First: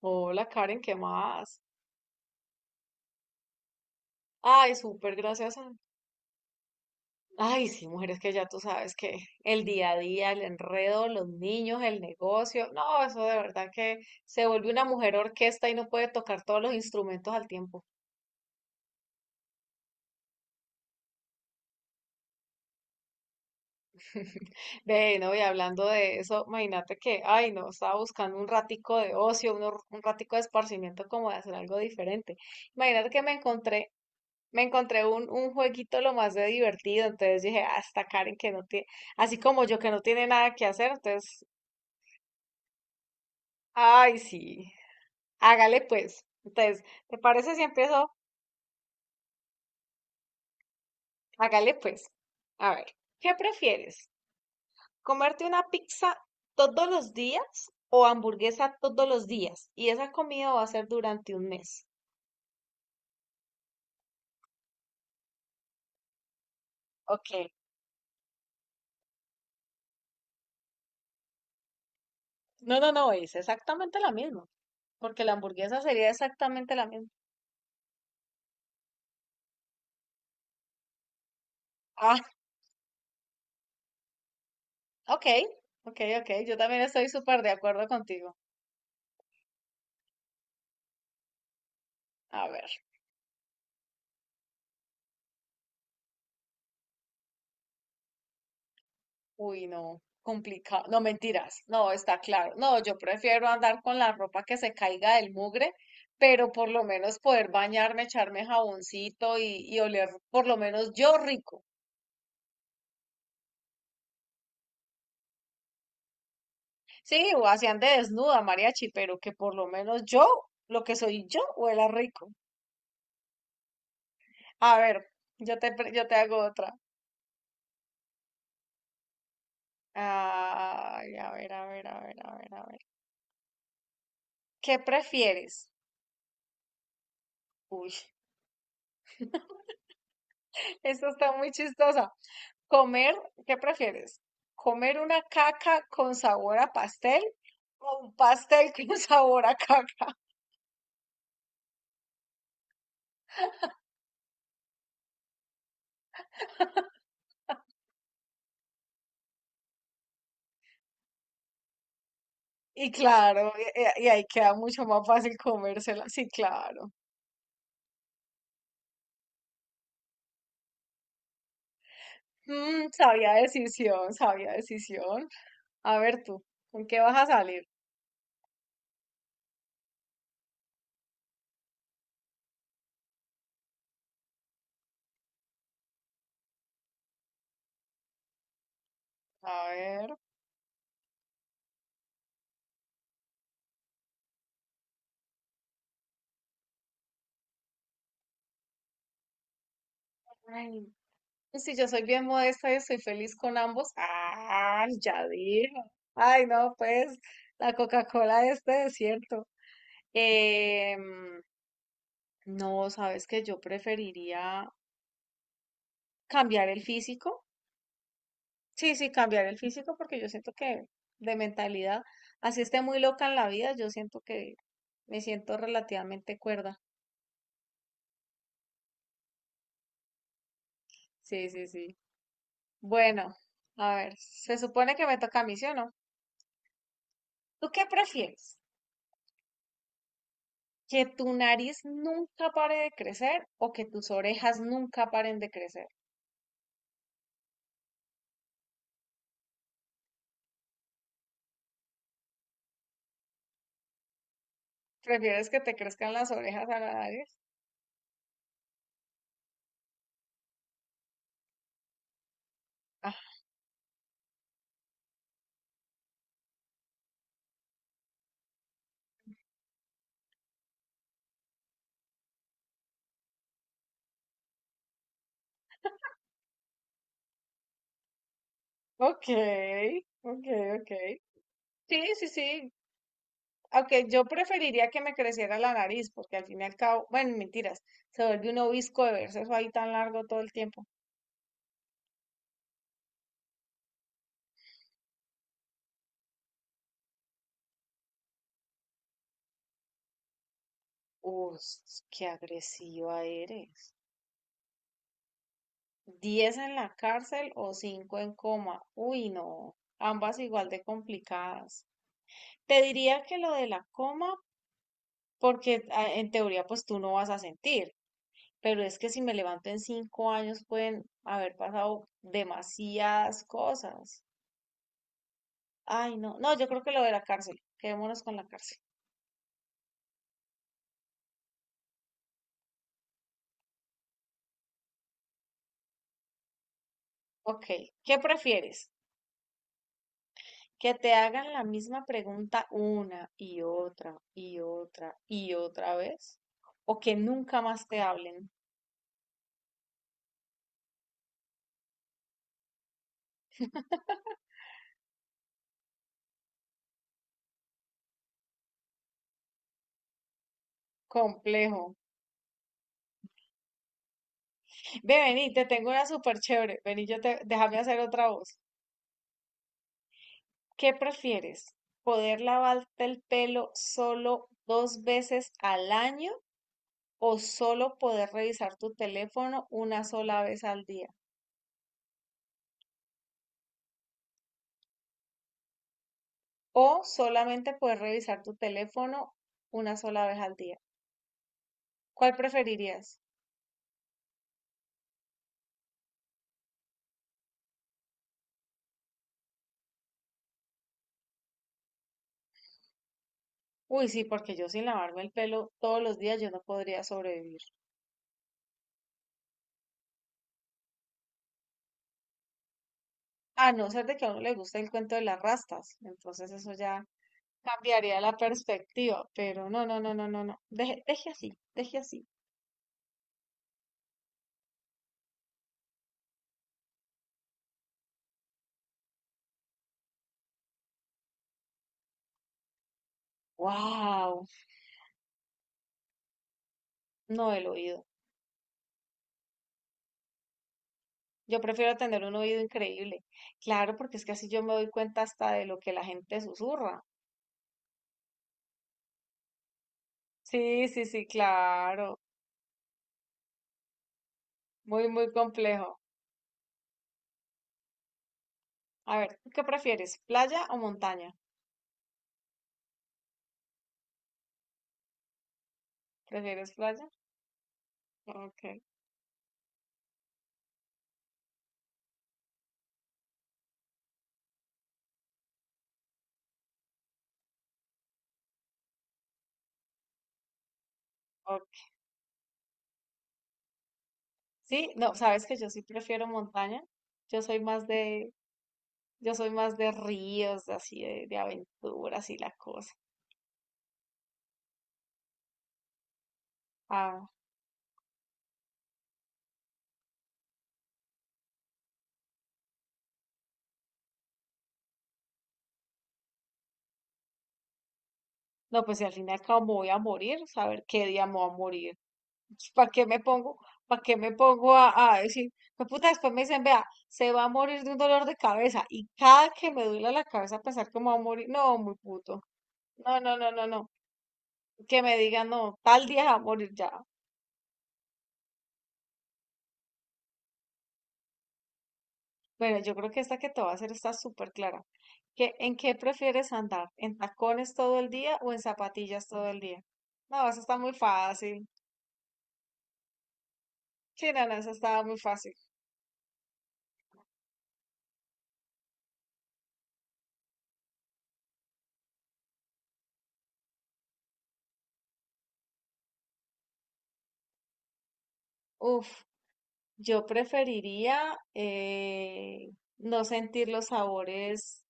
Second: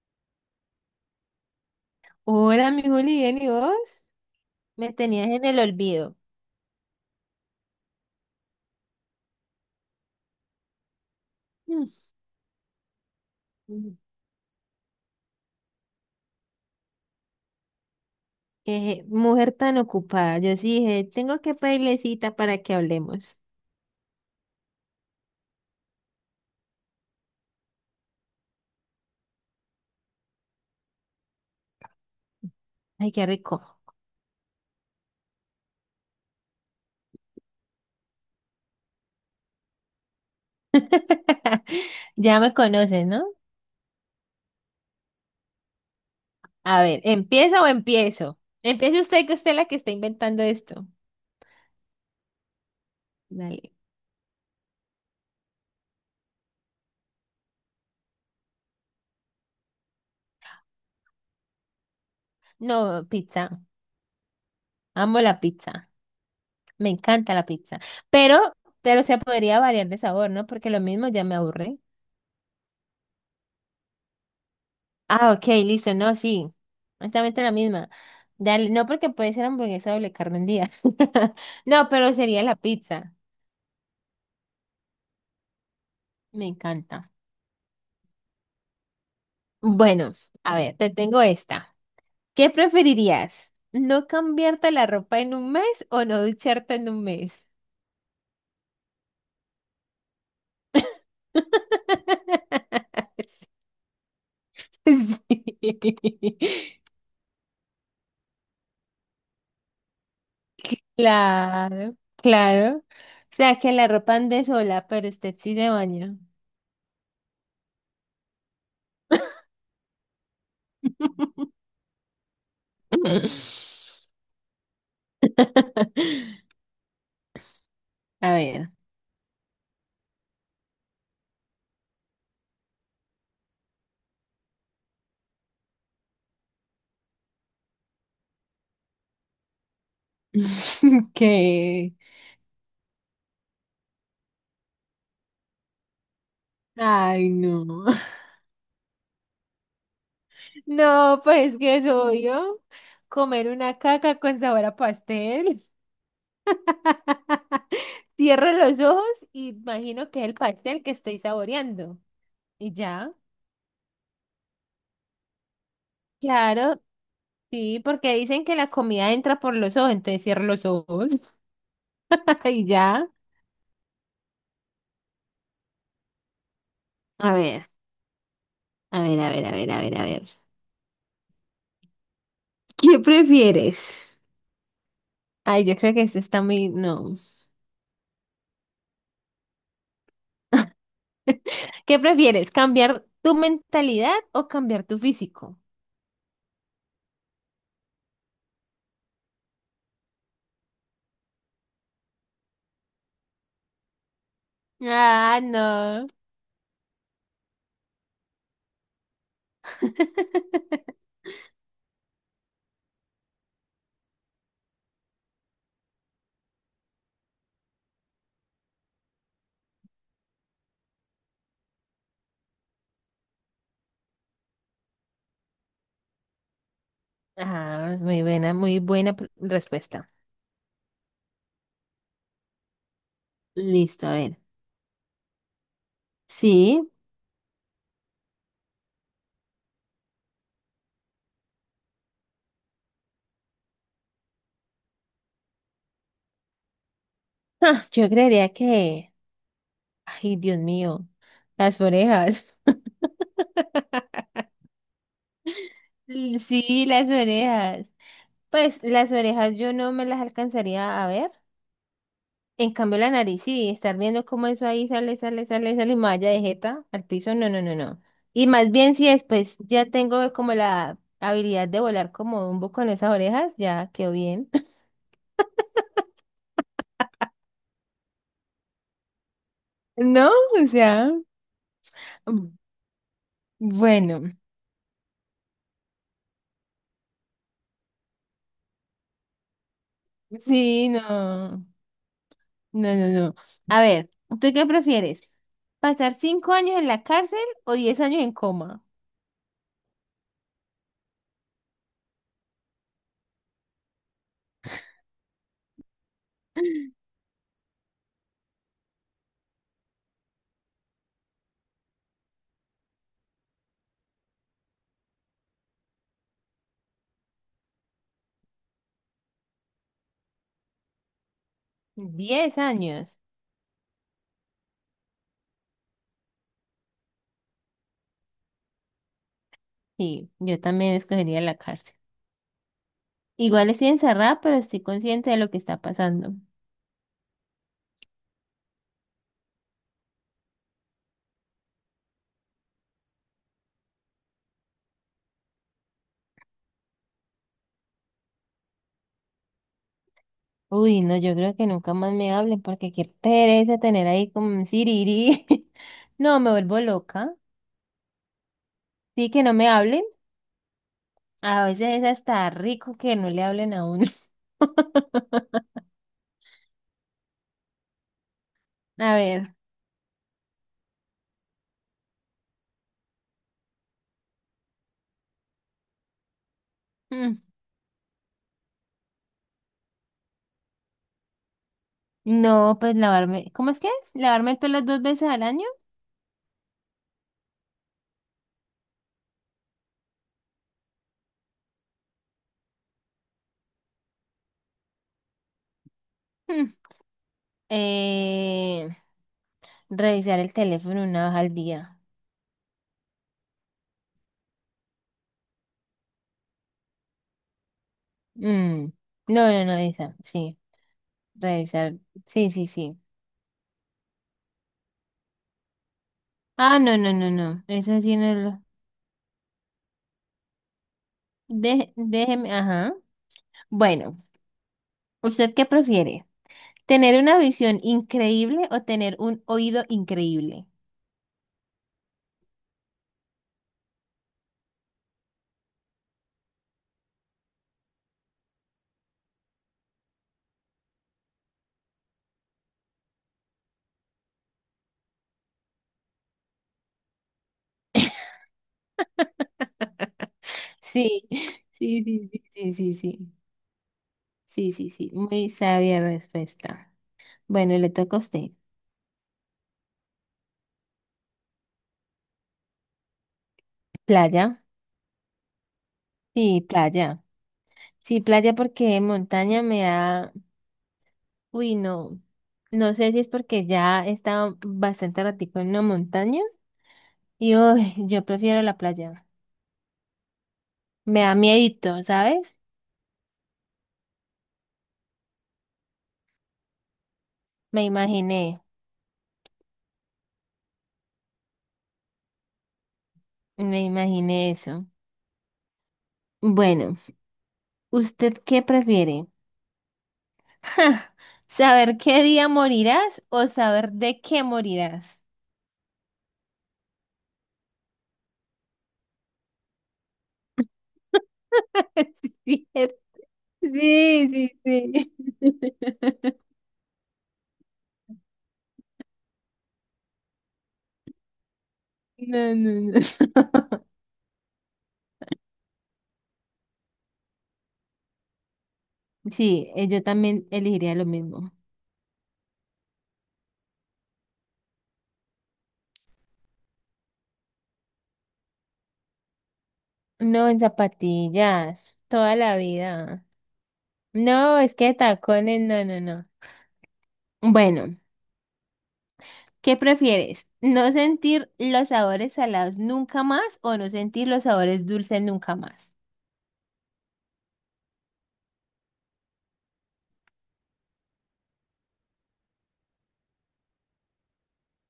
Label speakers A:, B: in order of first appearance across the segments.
A: Hola Karen, ¿qué más?
B: Hola, mi Juli, bien, ¿y vos?
A: Ay,
B: Me
A: súper,
B: tenías en
A: gracias
B: el
A: a...
B: olvido.
A: Ay, sí, mujeres que ya tú sabes que el día a día, el enredo, los niños,
B: Mm,
A: el negocio, no, eso de verdad
B: mm.
A: que se vuelve una mujer orquesta y no puede tocar todos los instrumentos al tiempo.
B: Qué mujer tan ocupada. Yo sí dije, tengo que pedirle cita para que hablemos.
A: Ve, no, y hablando de eso, imagínate que, ay, no, estaba buscando un ratico de ocio, un ratico de esparcimiento como de hacer algo diferente. Imagínate
B: Ay,
A: que
B: qué
A: me
B: rico.
A: encontré me encontré un jueguito lo más de divertido, entonces dije, ah, esta Karen que no tiene, así como yo que no tiene nada que hacer, entonces,
B: Ya me conoces, ¿no?
A: ay, sí, hágale pues.
B: A
A: Entonces,
B: ver,
A: ¿te parece si
B: ¿empieza o
A: empiezo?
B: empiezo? Empiece usted, que usted es la que está inventando esto.
A: Hágale pues. A ver, ¿qué
B: Dale.
A: prefieres? ¿Comerte una pizza todos los días o hamburguesa todos los días? Y esa comida va a ser durante un mes.
B: No, pizza. Amo la pizza. Me
A: Ok.
B: encanta la pizza. Pero, pero se podría variar de sabor, ¿no? Porque lo mismo ya me aburre.
A: No, es exactamente la misma, porque la
B: Ah, ok,
A: hamburguesa
B: listo.
A: sería
B: No, sí.
A: exactamente la misma.
B: Exactamente la misma. Dale, no porque puede ser hamburguesa doble carne un día. No, pero sería la pizza.
A: Ok, ok.
B: Me
A: Yo también estoy
B: encanta.
A: súper de acuerdo contigo.
B: Bueno, a ver, te tengo esta.
A: A
B: ¿Qué
A: ver,
B: preferirías? ¿No cambiarte la ropa en un mes o no ducharte en un mes?
A: uy, no, complicado. No, mentiras. No, está claro. No, yo prefiero andar con la ropa que se caiga del
B: Sí.
A: mugre, pero por lo menos poder bañarme, echarme jaboncito y oler por lo menos yo rico.
B: Claro, claro. O sea, que la ropa ande sola, pero usted sí se baña.
A: Sí, o así ande desnuda, mariachi, pero que por lo menos yo, lo que soy yo, huela rico. A ver, yo te hago otra.
B: A ver.
A: Ay, a ver, a ver, a ver, a ver, a ver. ¿Qué prefieres? Uy. Esto está muy
B: ¿Qué?
A: chistosa. Comer, ¿qué prefieres? ¿Comer una caca con sabor a pastel
B: Ay, no.
A: o un pastel con sabor a caca?
B: No, pues que es obvio. Comer una caca con sabor a pastel. Cierro los ojos y imagino que es el pastel que estoy saboreando. Y
A: Y
B: ya.
A: claro, ahí queda mucho más fácil comérsela. Sí,
B: Claro,
A: claro.
B: sí, porque dicen que la comida entra por los ojos, entonces cierro los ojos. Y
A: Mm,
B: ya.
A: sabía decisión, sabía decisión. A ver tú, ¿con qué vas a
B: A
A: salir?
B: ver, a ver, a ver, a ver, a ver, a ver. ¿Qué prefieres? Ay, yo creo que este está muy... No.
A: A ver.
B: ¿Qué prefieres? ¿Cambiar tu mentalidad o cambiar tu físico?
A: Ay, si yo soy bien modesta y estoy feliz con ambos. Ah, ya
B: Ah,
A: dijo.
B: no.
A: Ay, no, pues la Coca-Cola de este desierto. Em, No, sabes que yo preferiría cambiar el físico. Sí, sí, cambiar el físico porque yo siento que de mentalidad, así esté muy loca en la vida, yo siento que me siento relativamente cuerda.
B: Ah, muy buena respuesta.
A: Sí, sí, sí. Bueno, a
B: Listo, a
A: ver,
B: ver.
A: se supone que me toca a mí, ¿sí o no?
B: Sí.
A: ¿Tú qué prefieres? ¿Que tu nariz nunca pare de crecer o que tus orejas nunca paren de crecer?
B: Ah, yo creería que, ay, Dios mío, las orejas.
A: ¿Prefieres que te crezcan las
B: Mm,
A: orejas a
B: sí,
A: la
B: las
A: nariz?
B: orejas. Pues las orejas yo no me las alcanzaría a ver. En cambio la
A: Ah,
B: nariz, sí, estar viendo cómo eso ahí sale, sale, sale, sale y me vaya de jeta al piso, no, no, no, no. Y más bien si después ya tengo como la habilidad de volar como un buco con esas orejas, ya quedó bien.
A: ok,
B: No,
A: ok,
B: o
A: ok.
B: sea,
A: Sí, sí,
B: mm,
A: sí. Aunque
B: bueno,
A: yo preferiría que me creciera la nariz, porque al fin y al cabo, bueno, mentiras, se vuelve un obisco de verse eso ahí tan largo todo el tiempo.
B: sí, no, no, no, no. A ver, ¿tú qué prefieres? ¿Pasar 5 años en la cárcel o 10 años en coma?
A: Uf, qué agresiva eres. ¿Diez en la cárcel o cinco en coma? Uy, no, ambas igual de complicadas. Te diría que lo de la coma, porque ah, en teoría pues tú no vas a sentir, pero es que si me levanto en cinco años pueden haber pasado
B: Diez años.
A: demasiadas cosas. Ay, no, no, yo creo que lo de la cárcel. Quedémonos con la cárcel.
B: Sí, yo también escogería la cárcel. Igual estoy encerrada, pero estoy consciente de lo que está pasando.
A: Ok, ¿qué prefieres? ¿Que te hagan la misma pregunta una y otra y otra y otra vez? ¿O que nunca más te hablen?
B: Uy, no, yo creo que nunca más me hablen porque qué pereza tener ahí como un siriri. No, me vuelvo loca. Sí, que no me hablen. A veces
A: Complejo.
B: es hasta rico que no le hablen a uno.
A: Ve, vení, te tengo una súper chévere. Vení, déjame hacer otra voz.
B: A ver.
A: ¿Qué prefieres? ¿Poder lavarte el pelo solo dos veces al año
B: Mm,
A: o solo poder revisar tu teléfono una sola vez al día?
B: no, pues lavarme. ¿Cómo es que es? ¿Lavarme el pelo dos veces al año?
A: O solamente poder revisar tu teléfono una sola vez al día. ¿Cuál preferirías?
B: Mm, eh, revisar el teléfono una vez al día.
A: Uy, sí, porque yo sin lavarme el pelo todos los días yo no podría sobrevivir.
B: Mm, no, no, no, esa. Sí. Revisar. Sí, sí, sí.
A: A no ser de que a uno le guste el cuento de las rastas, entonces eso
B: Ah, no,
A: ya
B: no, no, no. Eso sí
A: cambiaría
B: no
A: la
B: lo.
A: perspectiva, pero no. Deje, deje así, deje así.
B: Déjeme. Ajá. Bueno, ¿usted qué prefiere? ¿Tener una visión increíble o tener un oído increíble?
A: Wow, no el oído. Yo prefiero tener un oído increíble. Claro, porque es que así yo me doy cuenta hasta de lo que la gente susurra. Sí, sí, sí,
B: Sí, sí,
A: claro.
B: sí, sí, sí, sí, sí, sí, sí,
A: Muy,
B: sí,
A: muy
B: muy
A: complejo.
B: sabia respuesta. Bueno, le toca a usted.
A: A ver, ¿tú qué prefieres? ¿Playa o montaña?
B: ¿Playa? Sí,
A: ¿Prefieres playa?
B: playa. Sí, playa
A: Ok,
B: porque montaña me da, uy, no, no sé si es porque ya he estado bastante ratico en una montaña y uy, yo prefiero la playa. Me da
A: ok.
B: miedito, ¿sabes?
A: Sí, no, sabes que yo sí prefiero montaña. Yo soy
B: Me
A: más de,
B: imaginé,
A: yo soy más de ríos, de así de aventuras y la cosa.
B: me imaginé eso. Bueno,
A: Ah,
B: ¿usted qué prefiere? Ja, ¿saber qué día morirás o saber de qué morirás?
A: no, pues si al final cabo me voy a morir, saber qué día me voy a morir. ¿Para qué me pongo? ¿Para qué
B: Sí,
A: me
B: sí,
A: pongo
B: sí.
A: a decir? "Pues puta, después me dicen, vea, se va a morir de un dolor de cabeza". Y cada que me duela la cabeza pensar que me va a morir, no, muy puto.
B: No, no,
A: No, no,
B: no.
A: no, no, no. que me digan, no, tal día va a morir ya.
B: Sí, yo también elegiría lo mismo.
A: Bueno, yo creo que esta que te voy a hacer está súper clara. ¿Qué- en qué prefieres andar? ¿En tacones todo el día o en zapatillas todo el día? No,
B: No, en
A: eso está muy fácil.
B: zapatillas, toda la vida.
A: Sí, no, no,
B: No,
A: eso
B: es que
A: está muy fácil.
B: tacones, no, no, no. Bueno, ¿qué prefieres? ¿No sentir los sabores salados nunca más o no sentir los sabores dulces nunca más?
A: Uf, yo preferiría no sentir los sabores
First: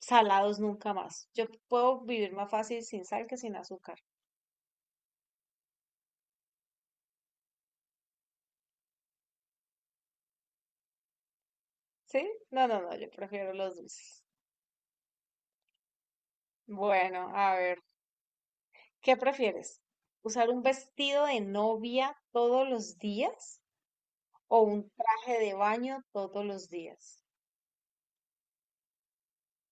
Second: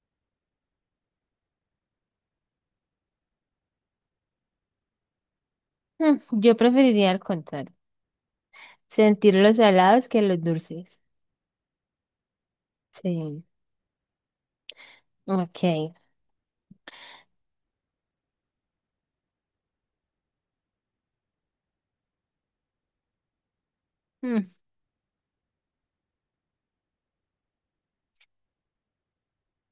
A: salados nunca más. Yo puedo vivir más fácil sin sal que sin azúcar.
B: Mm, yo preferiría al contrario, sentir los salados que los dulces.
A: ¿Sí? No, yo
B: Sí,
A: prefiero los dulces.
B: ok.
A: Bueno, a ver. ¿Qué prefieres? ¿Usar un vestido de novia todos los días
B: Mm,
A: o un traje de baño todos los días?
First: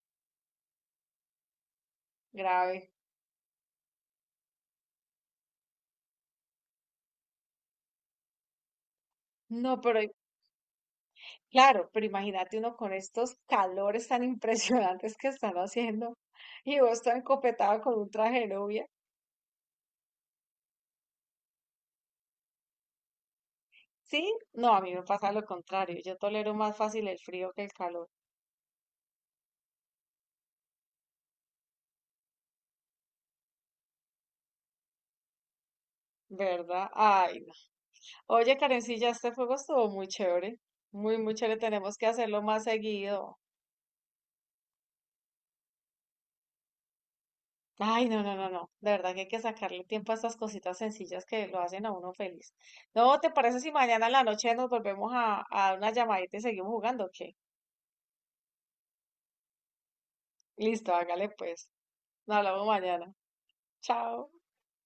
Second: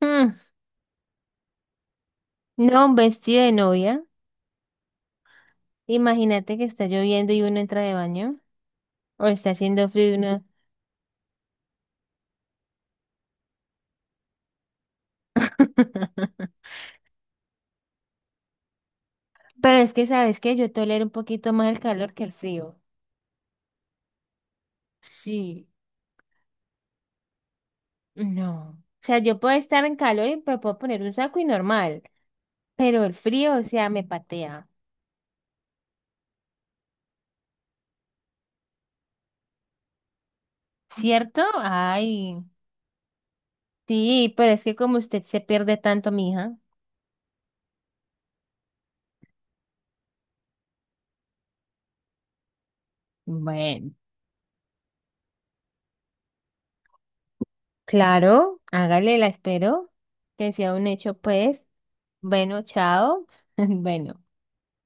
B: mm. No,
A: Grave.
B: un vestido de novia. Imagínate que está lloviendo y uno entra de baño. O está
A: No,
B: haciendo
A: pero
B: frío y uno.
A: claro, pero imagínate uno con estos calores tan impresionantes que están haciendo y vos tan encopetado con un traje de novia.
B: Pero es que, ¿sabes qué? Yo tolero un poquito más el calor que el frío.
A: ¿Sí? No, a mí me pasa lo
B: Sí.
A: contrario. Yo tolero más fácil el frío que el calor,
B: No. O sea, yo puedo estar en calor y me puedo poner un saco y normal. Pero el frío, o sea, me patea.
A: ¿verdad? Ay, no. Oye, Karencilla, este juego estuvo muy chévere. Muy, muy
B: ¿Cierto?
A: chévere. Tenemos que hacerlo
B: Ay.
A: más seguido.
B: Sí, pero es que como usted se pierde tanto, mija.
A: Ay, no. De verdad que hay que sacarle tiempo a estas cositas sencillas que lo hacen a uno feliz. No, ¿te parece si
B: Bueno.
A: mañana en la noche nos volvemos a dar una llamadita y seguimos jugando? ¿O ¿qué?
B: Claro, hágale, la espero. Que sea un
A: Listo,
B: hecho,
A: hágale
B: pues.
A: pues. Nos
B: Bueno,
A: hablamos mañana.
B: chao. Bueno.
A: Chao.